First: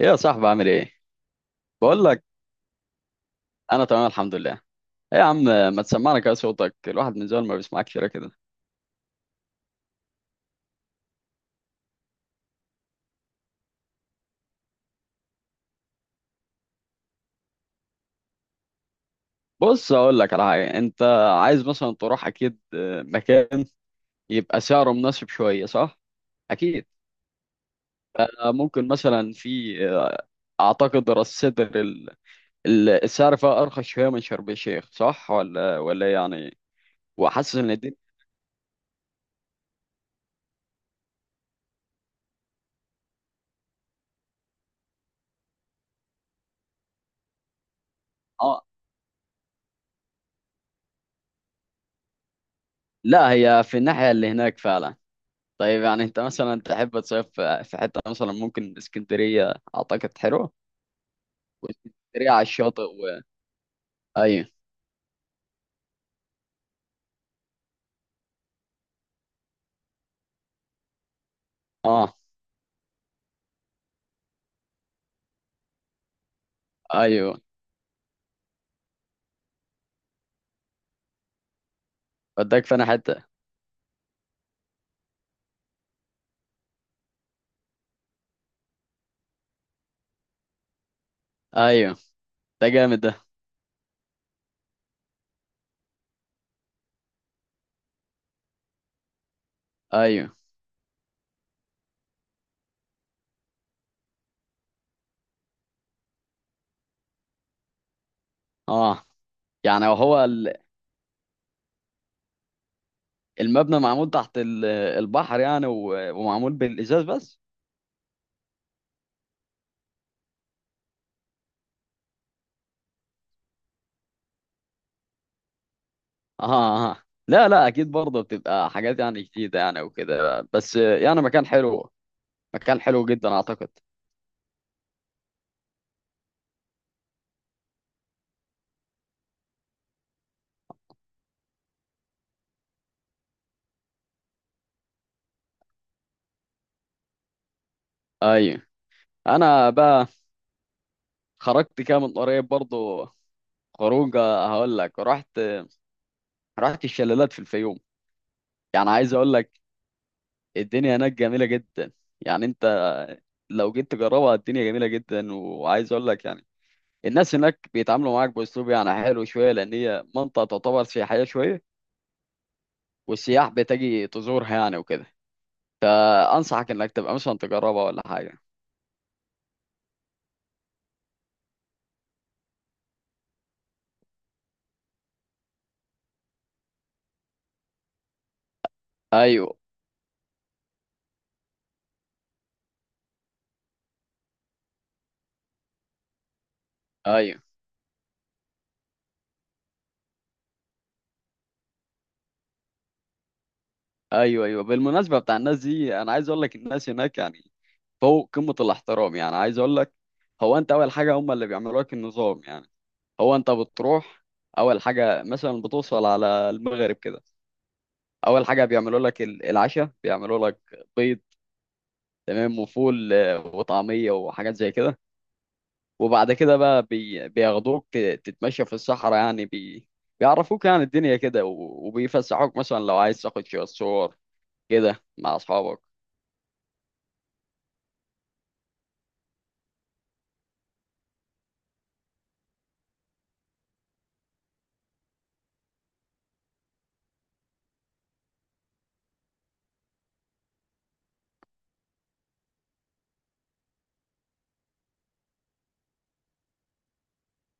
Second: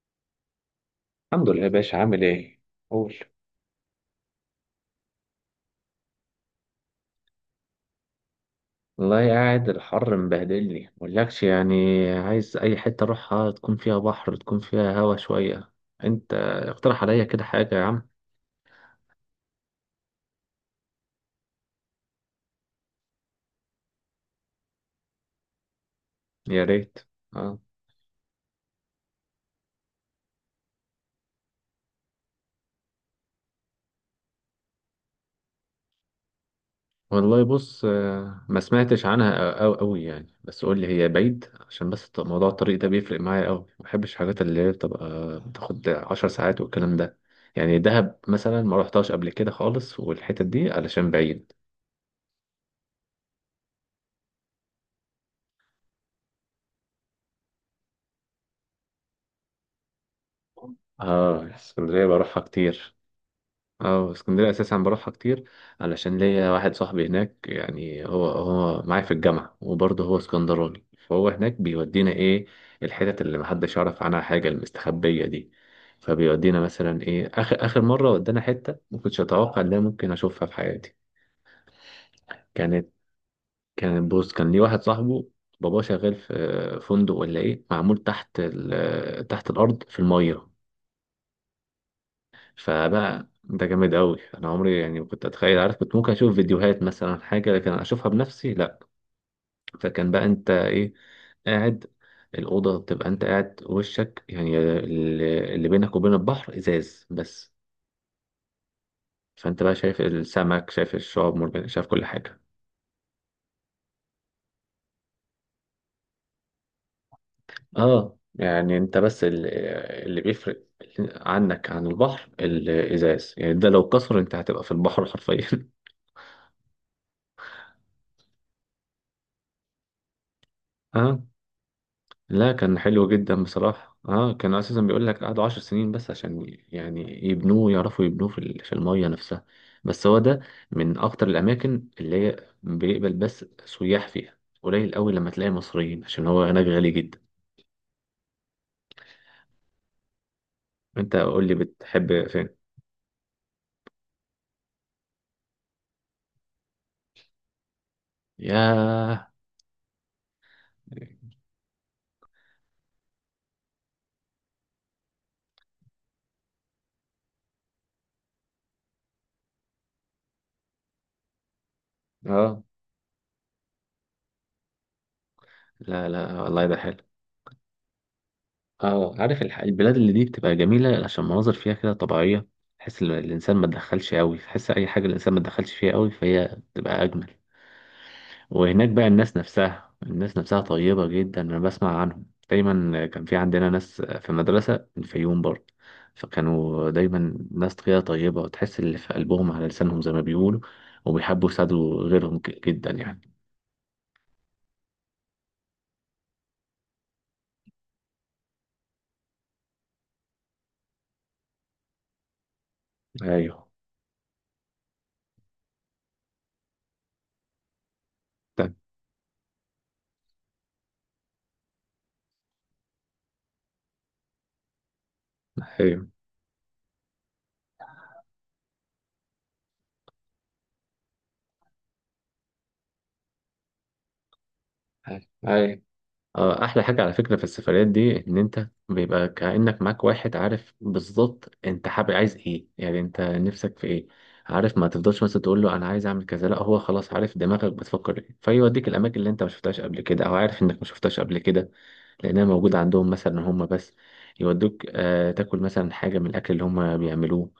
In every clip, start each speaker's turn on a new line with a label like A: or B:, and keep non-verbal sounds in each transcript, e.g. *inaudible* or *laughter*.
A: ايه يا صاحبي عامل ايه؟
B: الحمد لله يا باشا،
A: بقول لك،
B: عامل ايه؟ قول.
A: انا تمام الحمد لله. ايه يا عم، ما تسمعنا كده صوتك، الواحد من زمان ما بيسمعك كده كده.
B: والله قاعد، الحر مبهدلني مقولكش يعني. عايز اي حتة اروحها تكون فيها بحر، تكون فيها هوا شوية. انت اقترح عليا كده حاجة يا عم.
A: بص اقول لك على حاجه، انت عايز مثلا تروح اكيد مكان يبقى سعره مناسب شويه صح؟
B: يا
A: اكيد.
B: ريت. اه.
A: ممكن مثلا في اعتقد راس سدر السعر فيها ارخص شويه من شرم الشيخ، صح ولا إيه يعني؟
B: والله
A: وحاسس ان
B: بص،
A: دي،
B: ما سمعتش عنها أو أوي يعني، بس قول لي هي بعيد عشان بس موضوع الطريق ده بيفرق معايا أوي، ما بحبش الحاجات اللي هي بتبقى بتاخد 10 ساعات والكلام ده. يعني دهب مثلا
A: اه،
B: ما رحتهاش قبل كده خالص، والحتت دي علشان بعيد.
A: لا هي في الناحيه اللي هناك فعلا. طيب يعني انت مثلا تحب تصيف في حته، مثلا ممكن اسكندريه اعتقد حلوه.
B: اه اسكندرية
A: واسكندريه
B: بروحها
A: على الشاطئ
B: كتير.
A: و...
B: اه
A: ايوه،
B: اسكندرية اساسا بروحها كتير، علشان ليا واحد صاحبي هناك، يعني هو معايا في الجامعة وبرضه هو اسكندراني، فهو هناك بيودينا
A: اه،
B: ايه، الحتت اللي محدش يعرف عنها حاجة المستخبية دي. فبيودينا مثلا ايه
A: ايوه.
B: اخر اخر مرة ودانا حتة ما كنتش اتوقع ان انا ممكن اشوفها في حياتي.
A: وداك فانا
B: كانت
A: حته.
B: كان بص كان ليه واحد صاحبه باباه شغال في فندق ولا ايه، معمول تحت تحت الارض في المية.
A: ايوه، ده جامد ده.
B: فلا ده جامد قوي، انا عمري يعني ما كنت اتخيل، عارف كنت ممكن اشوف فيديوهات مثلا حاجه لكن اشوفها بنفسي لا. فكان بقى
A: ايوه،
B: انت ايه، قاعد. الاوضه بتبقى انت قاعد وشك يعني اللي بينك وبين البحر ازاز بس.
A: اه.
B: فانت بقى
A: يعني
B: شايف
A: هو
B: السمك، شايف الشعاب مرجانيه، شايف كل حاجه.
A: المبنى معمول تحت البحر، يعني ومعمول بالازاز بس.
B: اه يعني انت بس اللي بيفرق عنك عن البحر الازاز، يعني ده لو كسر انت هتبقى في البحر حرفيا.
A: اه، اه، لا، لا، اكيد برضه بتبقى حاجات يعني جديده يعني وكده، بس يعني
B: *laughs*
A: مكان حلو.
B: لا كان
A: مكان حلو
B: حلو
A: جدا
B: جدا
A: اعتقد.
B: بصراحة، اه كان اساسا بيقول لك قعدوا 10 سنين بس عشان يعني يبنوه، يعرفوا يبنوه في في المية نفسها. بس هو ده من اكتر الاماكن اللي هي بيقبل بس سياح فيها، قليل قوي لما تلاقي مصريين عشان هو هناك غالي جدا.
A: ايوه، انا بقى
B: انت قول لي
A: خرجت كده من
B: بتحب فين.
A: قريب برضه خروجه، هقول لك. رحت الشلالات في الفيوم. يعني عايز
B: ياه.
A: اقول لك، الدنيا هناك جميله جدا. يعني انت لو جيت تجربها الدنيا جميله جدا، وعايز اقول لك يعني الناس هناك بيتعاملوا معاك باسلوب يعني حلو شويه، لان هي منطقه تعتبر سياحيه شويه
B: اه.
A: والسياح بتجي تزورها يعني وكده.
B: لا لا والله
A: فانصحك
B: ده
A: انك
B: حلو.
A: تبقى مثلا تجربها ولا حاجه.
B: اه عارف البلاد اللي دي بتبقى جميلة عشان مناظر فيها كده طبيعية، تحس الإنسان ما تدخلش قوي، تحس أي حاجة الإنسان ما تدخلش فيها قوي فهي بتبقى أجمل. وهناك بقى الناس
A: ايوه،
B: نفسها، الناس نفسها طيبة جدا. أنا بسمع عنهم دايما، كان في عندنا ناس في المدرسة من الفيوم برضه. فكانوا دايما
A: ايوه،
B: ناس كده طيبة، وتحس اللي في قلبهم على لسانهم زي ما بيقولوا. وبيحبوا يساعدوا غيرهم جدا يعني.
A: ايوه، ايوه. بالمناسبه بتاع الناس دي، انا عايز اقول لك الناس هناك يعني فوق قمة الاحترام. يعني عايز اقول لك، هو انت اول حاجة هم اللي بيعملوا لك النظام. يعني هو انت
B: أيوه.
A: بتروح، اول حاجة مثلا بتوصل على المغرب كده، اول حاجة
B: ده-
A: بيعملوا لك العشاء، بيعملوا لك بيض تمام وفول وطعمية وحاجات زي كده.
B: أيوه.
A: وبعد كده بقى بياخدوك تتمشى في الصحراء، يعني بيعرفوك يعني الدنيا كده، وبيفسحوك مثلا لو عايز تاخد شوية صور كده مع اصحابك.
B: أيوه. احلى حاجة على فكرة في السفريات دي ان انت بيبقى كأنك معاك واحد عارف بالظبط انت حابب عايز ايه، يعني انت نفسك في ايه. عارف ما تفضلش مثلا تقول له انا عايز اعمل كذا، لا هو خلاص عارف دماغك بتفكر ايه، فيوديك الاماكن اللي انت ما شفتهاش قبل كده، او عارف انك ما شفتهاش قبل كده لانها موجودة عندهم مثلا هم بس. يودوك آه تاكل مثلا حاجة من الاكل اللي هم بيعملوه،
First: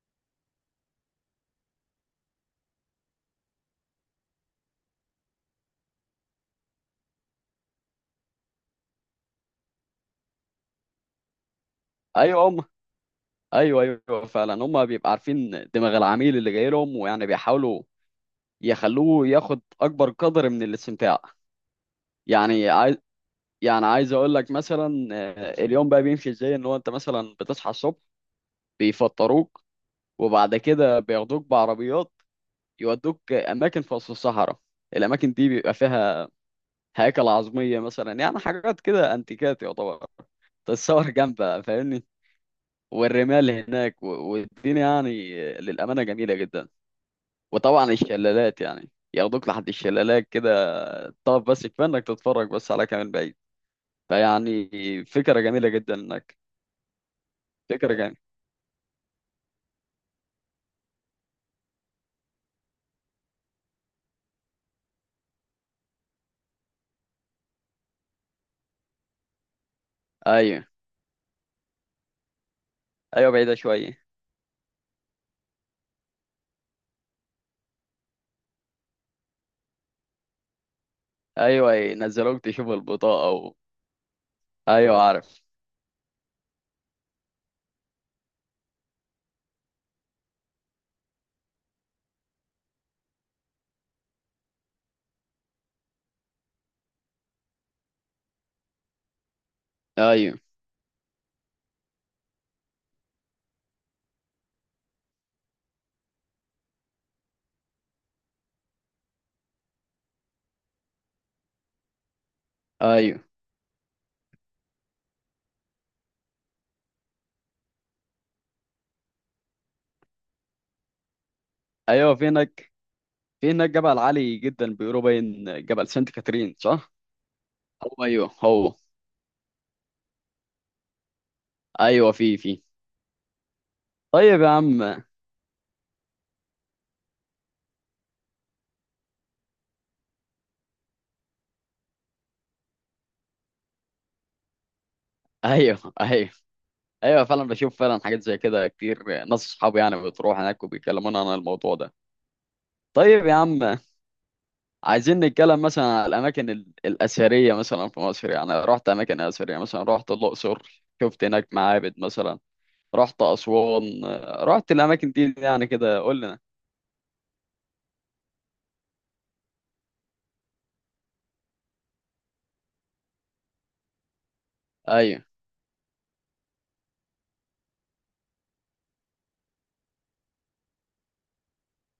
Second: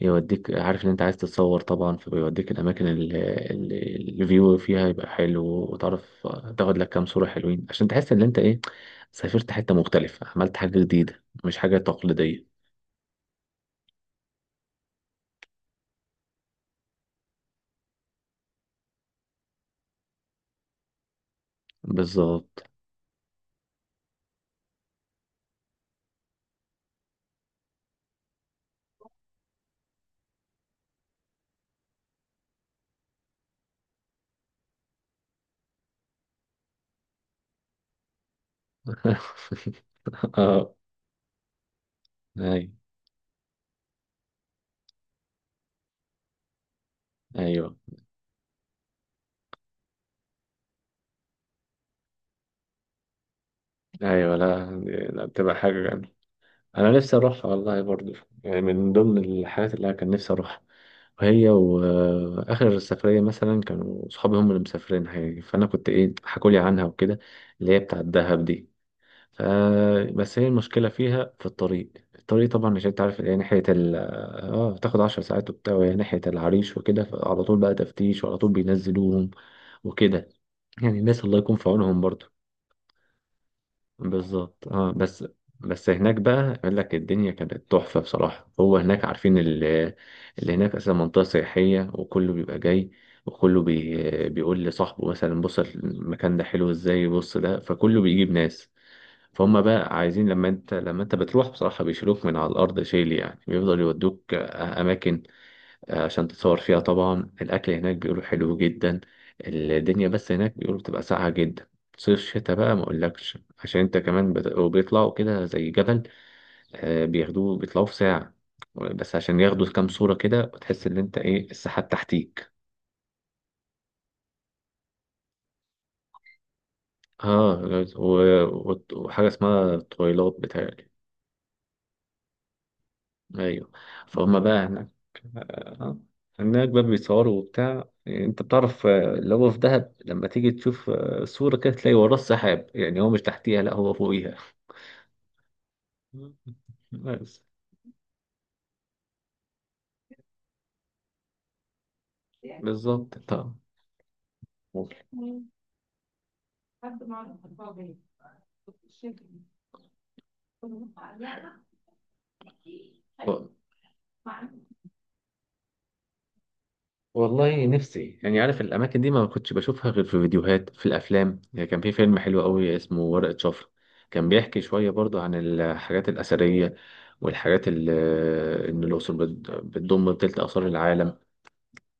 B: يوديك عارف ان انت عايز تتصور طبعا، فبيوديك الاماكن اللي الفيو فيها يبقى حلو، وتعرف تاخد لك كام صورة حلوين عشان تحس ان انت ايه سافرت حتة مختلفة، عملت حاجة جديدة مش حاجة
A: ايوه
B: تقليدية.
A: هم، ايوه، ايوه فعلا. هم بيبقى عارفين دماغ العميل اللي جاي لهم، ويعني بيحاولوا يخلوه ياخد اكبر قدر من الاستمتاع.
B: بالظبط.
A: يعني عايز يعني عايز اقول لك مثلا اليوم بقى بيمشي ازاي، ان هو انت مثلا بتصحى الصبح بيفطروك، وبعد كده بياخدوك بعربيات يودوك اماكن في وسط الصحراء. الاماكن دي بيبقى فيها هياكل عظميه مثلا، يعني حاجات كده انتيكات
B: *laughs*
A: يعتبر،
B: اه.
A: تتصور جنبها فاهمني.
B: ايوه.
A: والرمال هناك والدنيا يعني للامانه جميله جدا.
B: ايوه.
A: وطبعا الشلالات، يعني ياخدوك لحد الشلالات كده، طب بس كفايه انك تتفرج بس على كمان بعيد.
B: ايوه.
A: فيعني
B: لا لا
A: فكره
B: بتبقى
A: جميله
B: حاجة
A: جدا
B: جامدة،
A: انك،
B: انا نفسي اروحها والله
A: فكره
B: برضو.
A: جميله.
B: يعني من ضمن الحاجات اللي انا كان نفسي اروحها، هي واخر سفريه مثلا كانوا صحابي هم اللي مسافرين حقيقي، فانا كنت ايه حكولي عنها وكده، اللي هي بتاعه الدهب دي. ف- بس هي
A: ايوه،
B: المشكله فيها في الطريق، الطريق طبعا مش انت عارف اللي
A: ايوه
B: هي
A: بعيده
B: ناحيه ال.
A: شويه.
B: اه بتاخد 10 ساعات وبتاع، وهي ناحيه العريش وكده، فعلى طول بقى تفتيش وعلى طول بينزلوهم وكده. يعني الناس الله يكون في
A: ايوه
B: عونهم برضه.
A: ينزلوك تشوف البطاقه
B: بالظبط اه
A: ايوه
B: بس.
A: عارف.
B: بس هناك بقى يقول لك الدنيا كانت تحفة بصراحة. هو هناك عارفين اللي هناك أصلا منطقة سياحية، وكله بيبقى جاي، وكله بي بيقول لصاحبه مثلا بص المكان ده حلو ازاي، بص ده، فكله بيجيب ناس. فهم بقى عايزين
A: ايوه،
B: لما انت بتروح بصراحة بيشيلوك من على الأرض شيل، يعني بيفضل يودوك أماكن عشان تتصور فيها. طبعا الأكل هناك بيقولوا حلو جدا. الدنيا بس هناك بيقولوا بتبقى ساقعة جدا. صيف شتاء بقى ما
A: ايوه،
B: أقولكش، عشان أنت كمان وبيطلعوا كده زي جبل، بياخدوه بيطلعوا في ساعة بس عشان ياخدوا كام صورة كده وتحس إن أنت إيه السحاب
A: ايوه.
B: تحتيك.
A: في هناك جبل عالي جدا، بيقولوا باين جبل سانت كاترين صح؟
B: آه
A: هو، ايوه هو.
B: وحاجة اسمها تويلات بتاعي.
A: ايوه، في.
B: ايوه. فهم
A: طيب يا
B: بقى هناك.
A: عم.
B: آه، هناك بقى بيصوروا وبتاع، انت بتعرف اللي هو في دهب، لما تيجي تشوف صورة كده تلاقي وراه السحاب، يعني هو مش تحتيها لا هو فوقيها
A: *laughs* ايوه، ايوه، ايوه
B: بس.
A: فعلا، بشوف فعلا حاجات زي كده كتير، ناس اصحابي يعني بتروح هناك وبيكلمونا عن الموضوع ده.
B: بالظبط
A: طيب يا
B: طبعا.
A: عم،
B: و-
A: عايزين نتكلم مثلا على الأماكن الأثرية مثلا في مصر. يعني رحت أماكن أثرية مثلا، رحت الأقصر شفت هناك معابد مثلا، رحت أسوان، رحت الأماكن دي، يعني كده قول لنا.
B: والله نفسي، يعني عارف الاماكن دي ما كنتش بشوفها غير في فيديوهات، في الافلام يعني. كان في فيلم حلو قوي اسمه ورقة شفرة، كان بيحكي شوية برضو
A: أيوه،
B: عن الحاجات الأثرية والحاجات اللي إن الأقصر بتضم تلت آثار العالم،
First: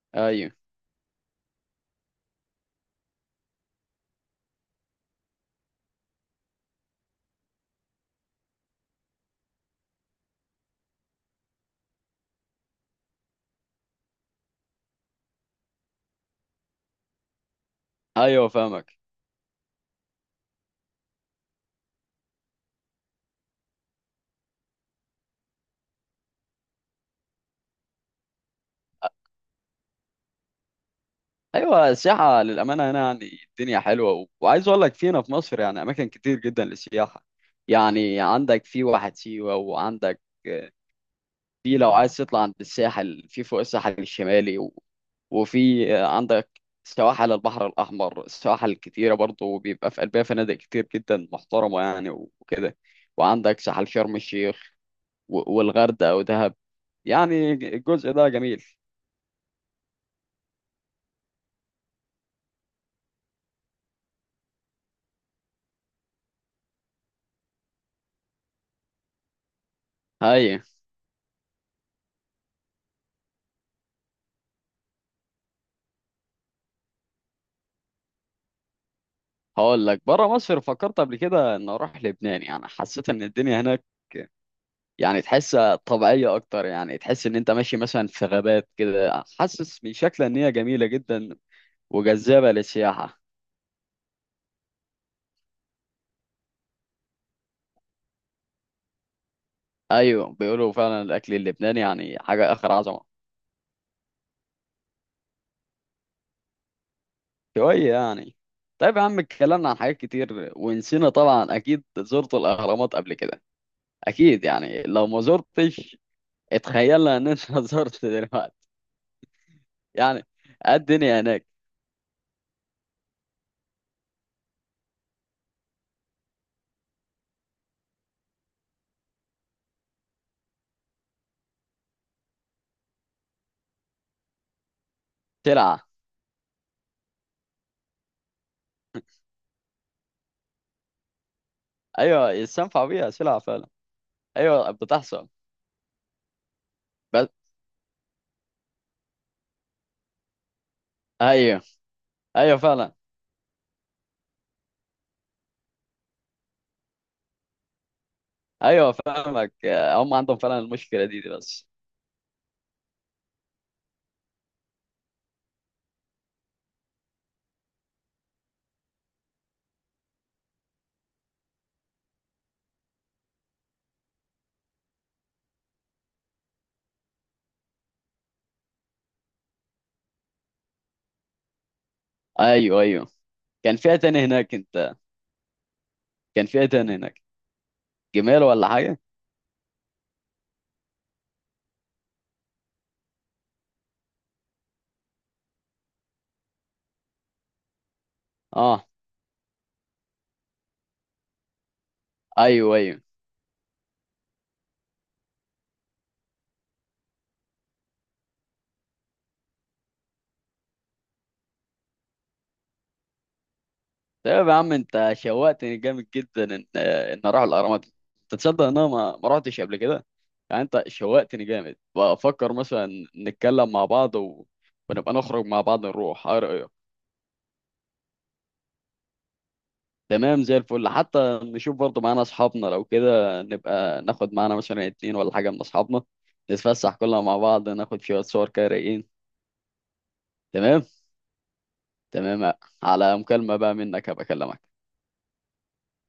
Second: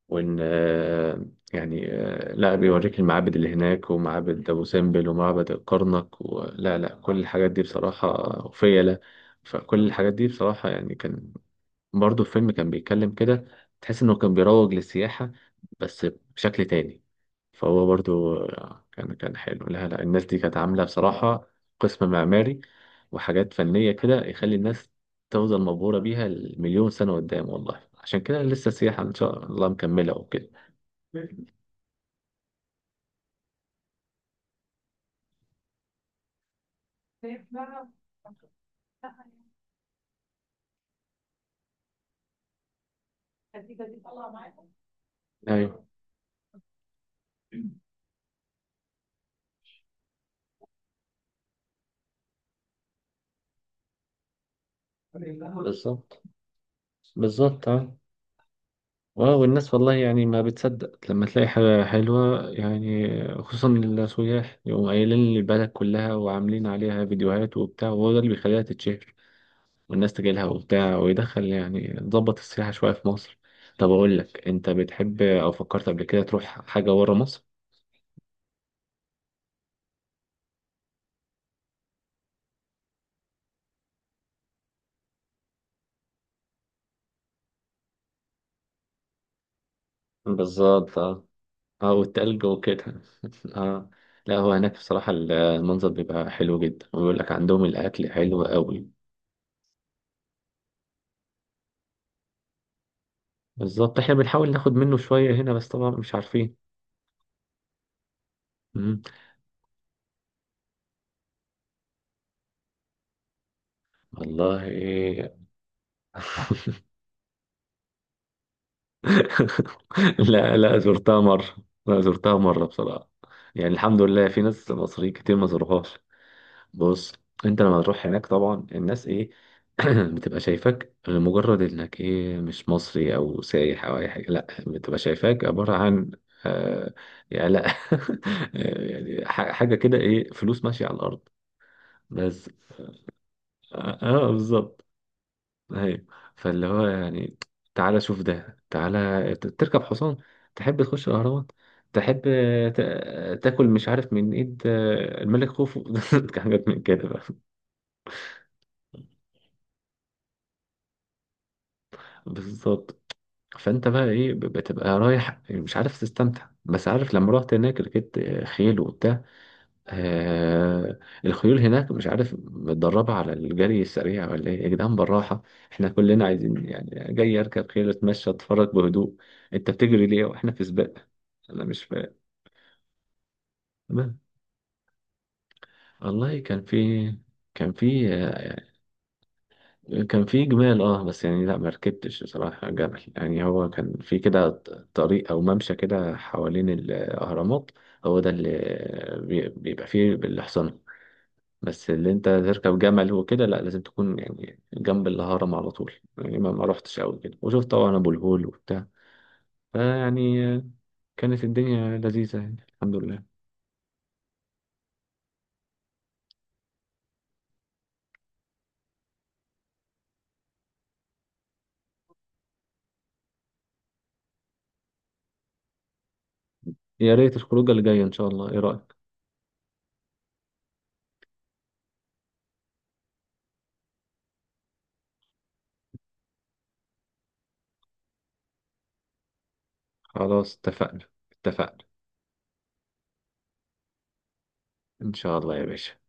B: وان
A: أيوه،
B: يعني لا بيوريك المعابد اللي هناك، ومعابد ابو سمبل ومعبد الكرنك ولا لا كل الحاجات دي بصراحه وفيله. فكل الحاجات دي بصراحه يعني كان، برضه الفيلم كان بيتكلم كده تحس انه كان بيروج للسياحة بس بشكل تاني. فهو برضه
A: أيوه فاهمك.
B: كان حلو، لا لا الناس دي كانت عاملة بصراحة قسم معماري وحاجات فنية كده يخلي الناس تفضل مبهورة بيها المليون سنة قدام، والله عشان كده لسه السياحة إن شاء الله مكملة وكده.
A: أيوه، السياحة للأمانة هنا يعني الدنيا حلوة، وعايز أقول لك فينا في مصر يعني أماكن كتير جدا للسياحة. يعني عندك في واحة سيوة، وعندك في، لو عايز تطلع عند الساحل في فوق الساحل الشمالي
B: أيوه
A: وفي عندك سواحل البحر الأحمر، سواحل كتيرة برضه بيبقى في قلبها فنادق كتير جدا محترمة يعني وكده. وعندك ساحل شرم الشيخ والغردقة
B: بالظبط.
A: ودهب. يعني
B: بالظبط أه.
A: الجزء ده جميل.
B: اه والناس والله يعني ما بتصدق لما تلاقي حاجة حلوة يعني، خصوصا السياح يقوموا قايلين البلد كلها وعاملين عليها فيديوهات وبتاع، وهو ده اللي بيخليها تتشهر والناس تجيلها
A: هاي،
B: وبتاع، ويدخل يعني ضبط السياحة شوية في مصر. طب أقول لك، أنت بتحب أو فكرت قبل كده تروح حاجة ورا مصر؟
A: هقول لك بره مصر فكرت قبل كده ان اروح لبنان. يعني حسيت ان الدنيا هناك، يعني تحس طبيعية اكتر، يعني تحس ان انت ماشي مثلا في غابات كده، حاسس من شكلها ان هي جميلة
B: بالظبط اه.
A: جدا
B: اه والتلج
A: وجذابة
B: وكده.
A: للسياحة.
B: *laughs* اه. لا هو هناك بصراحة المنظر بيبقى حلو جدا، ويقول لك عندهم الأكل حلو قوي.
A: أيوة، بيقولوا فعلا الأكل اللبناني يعني حاجة آخر عظمة.
B: بالظبط احنا بنحاول ناخد منه شوية هنا بس طبعا مش عارفين.
A: شوية يعني. طيب
B: مم.
A: يا عم، اتكلمنا عن حاجات كتير ونسينا. طبعا أكيد زرت الأهرامات قبل كده، أكيد
B: والله.
A: يعني لو ما زرتش.
B: *laughs*
A: اتخيلنا إن أنت *laughs* زرت دلوقتي يعني.
B: لا
A: إيه
B: لا
A: الدنيا
B: زرتها مرة.
A: هناك؟
B: لا زرتها مرة بصراحة. يعني الحمد لله في ناس مصريين كتير ما زوروهاش. بص انت لما تروح هناك طبعا الناس ايه، *clears throat* بتبقى شايفاك لمجرد انك ايه مش مصري او سايح او اي حاجة، لا بتبقى شايفاك عبارة
A: سلعة.
B: عن آه. يعني لا. *laughs* يعني حاجة كده ايه فلوس ماشية على الأرض
A: أيوة،
B: بس.
A: يستنفع بيها سلعة فعلا.
B: اه
A: أيوة
B: بالظبط.
A: بتحصل.
B: ايوه فاللي هو
A: بس،
B: يعني، تعالى شوف ده، تعالى تركب حصان، تحب تخش الاهرامات،
A: أيوة،
B: تحب
A: أيوة فعلا.
B: تاكل مش عارف من ايد الملك خوفو. *laughs* حاجات من كده بقى.
A: أيوة فاهمك. هم عندهم فعلا المشكلة دي، دي بس.
B: بالظبط. فانت بقى ايه بتبقى رايح مش عارف تستمتع، بس عارف لما رحت هناك ركبت خيل وبتاع آه. الخيول هناك مش عارف متدربة على الجري السريع ولا ايه يا جدعان، بالراحة، احنا كلنا عايزين يعني، جاي اركب خيل اتمشى اتفرج بهدوء، انت بتجري ليه واحنا في سباق، انا مش فاهم.
A: أيوة، أيوة. كان فيها تاني
B: بس.
A: هناك أنت؟
B: والله
A: كان
B: كان
A: فيها تاني
B: في
A: هناك
B: كان في
A: جمال ولا
B: آه،
A: حاجه؟
B: كان في جمال. اه بس يعني لا ما ركبتش بصراحة جبل. يعني هو كان في كده طريق او ممشى كده حوالين الاهرامات، هو ده اللي
A: اه،
B: بيبقى فيه الحصان. بس اللي انت
A: ايوه،
B: تركب
A: ايوه.
B: جمل وكده لا لازم تكون يعني جنب الهرم على طول، يعني ما رحتش قوي كده. وشفت طبعا ابو الهول وبتاع. فيعني كانت الدنيا لذيذة يعني الحمد لله.
A: طيب يا عم، انت شوقتني جامد جدا ان اروح الاهرامات. انت تصدق ان انا ما رحتش قبل كده؟ يعني انت شوقتني جامد، بفكر مثلا نتكلم مع بعض ونبقى نخرج مع بعض نروح، ايه رايك؟
B: يا ريت الخروجة اللي جاية ان شاء الله، ايه رأيك.
A: تمام زي الفل، حتى نشوف برضه معانا اصحابنا، لو كده نبقى ناخد معانا مثلا اتنين ولا حاجه من اصحابنا، نتفسح كلنا مع بعض ناخد شويه صور كده رايقين.
B: خلاص
A: تمام،
B: اتفقنا اتفقنا.
A: تمام. على مكالمه بقى منك، هبقى اكلمك.
B: ان شاء الله يا باشا.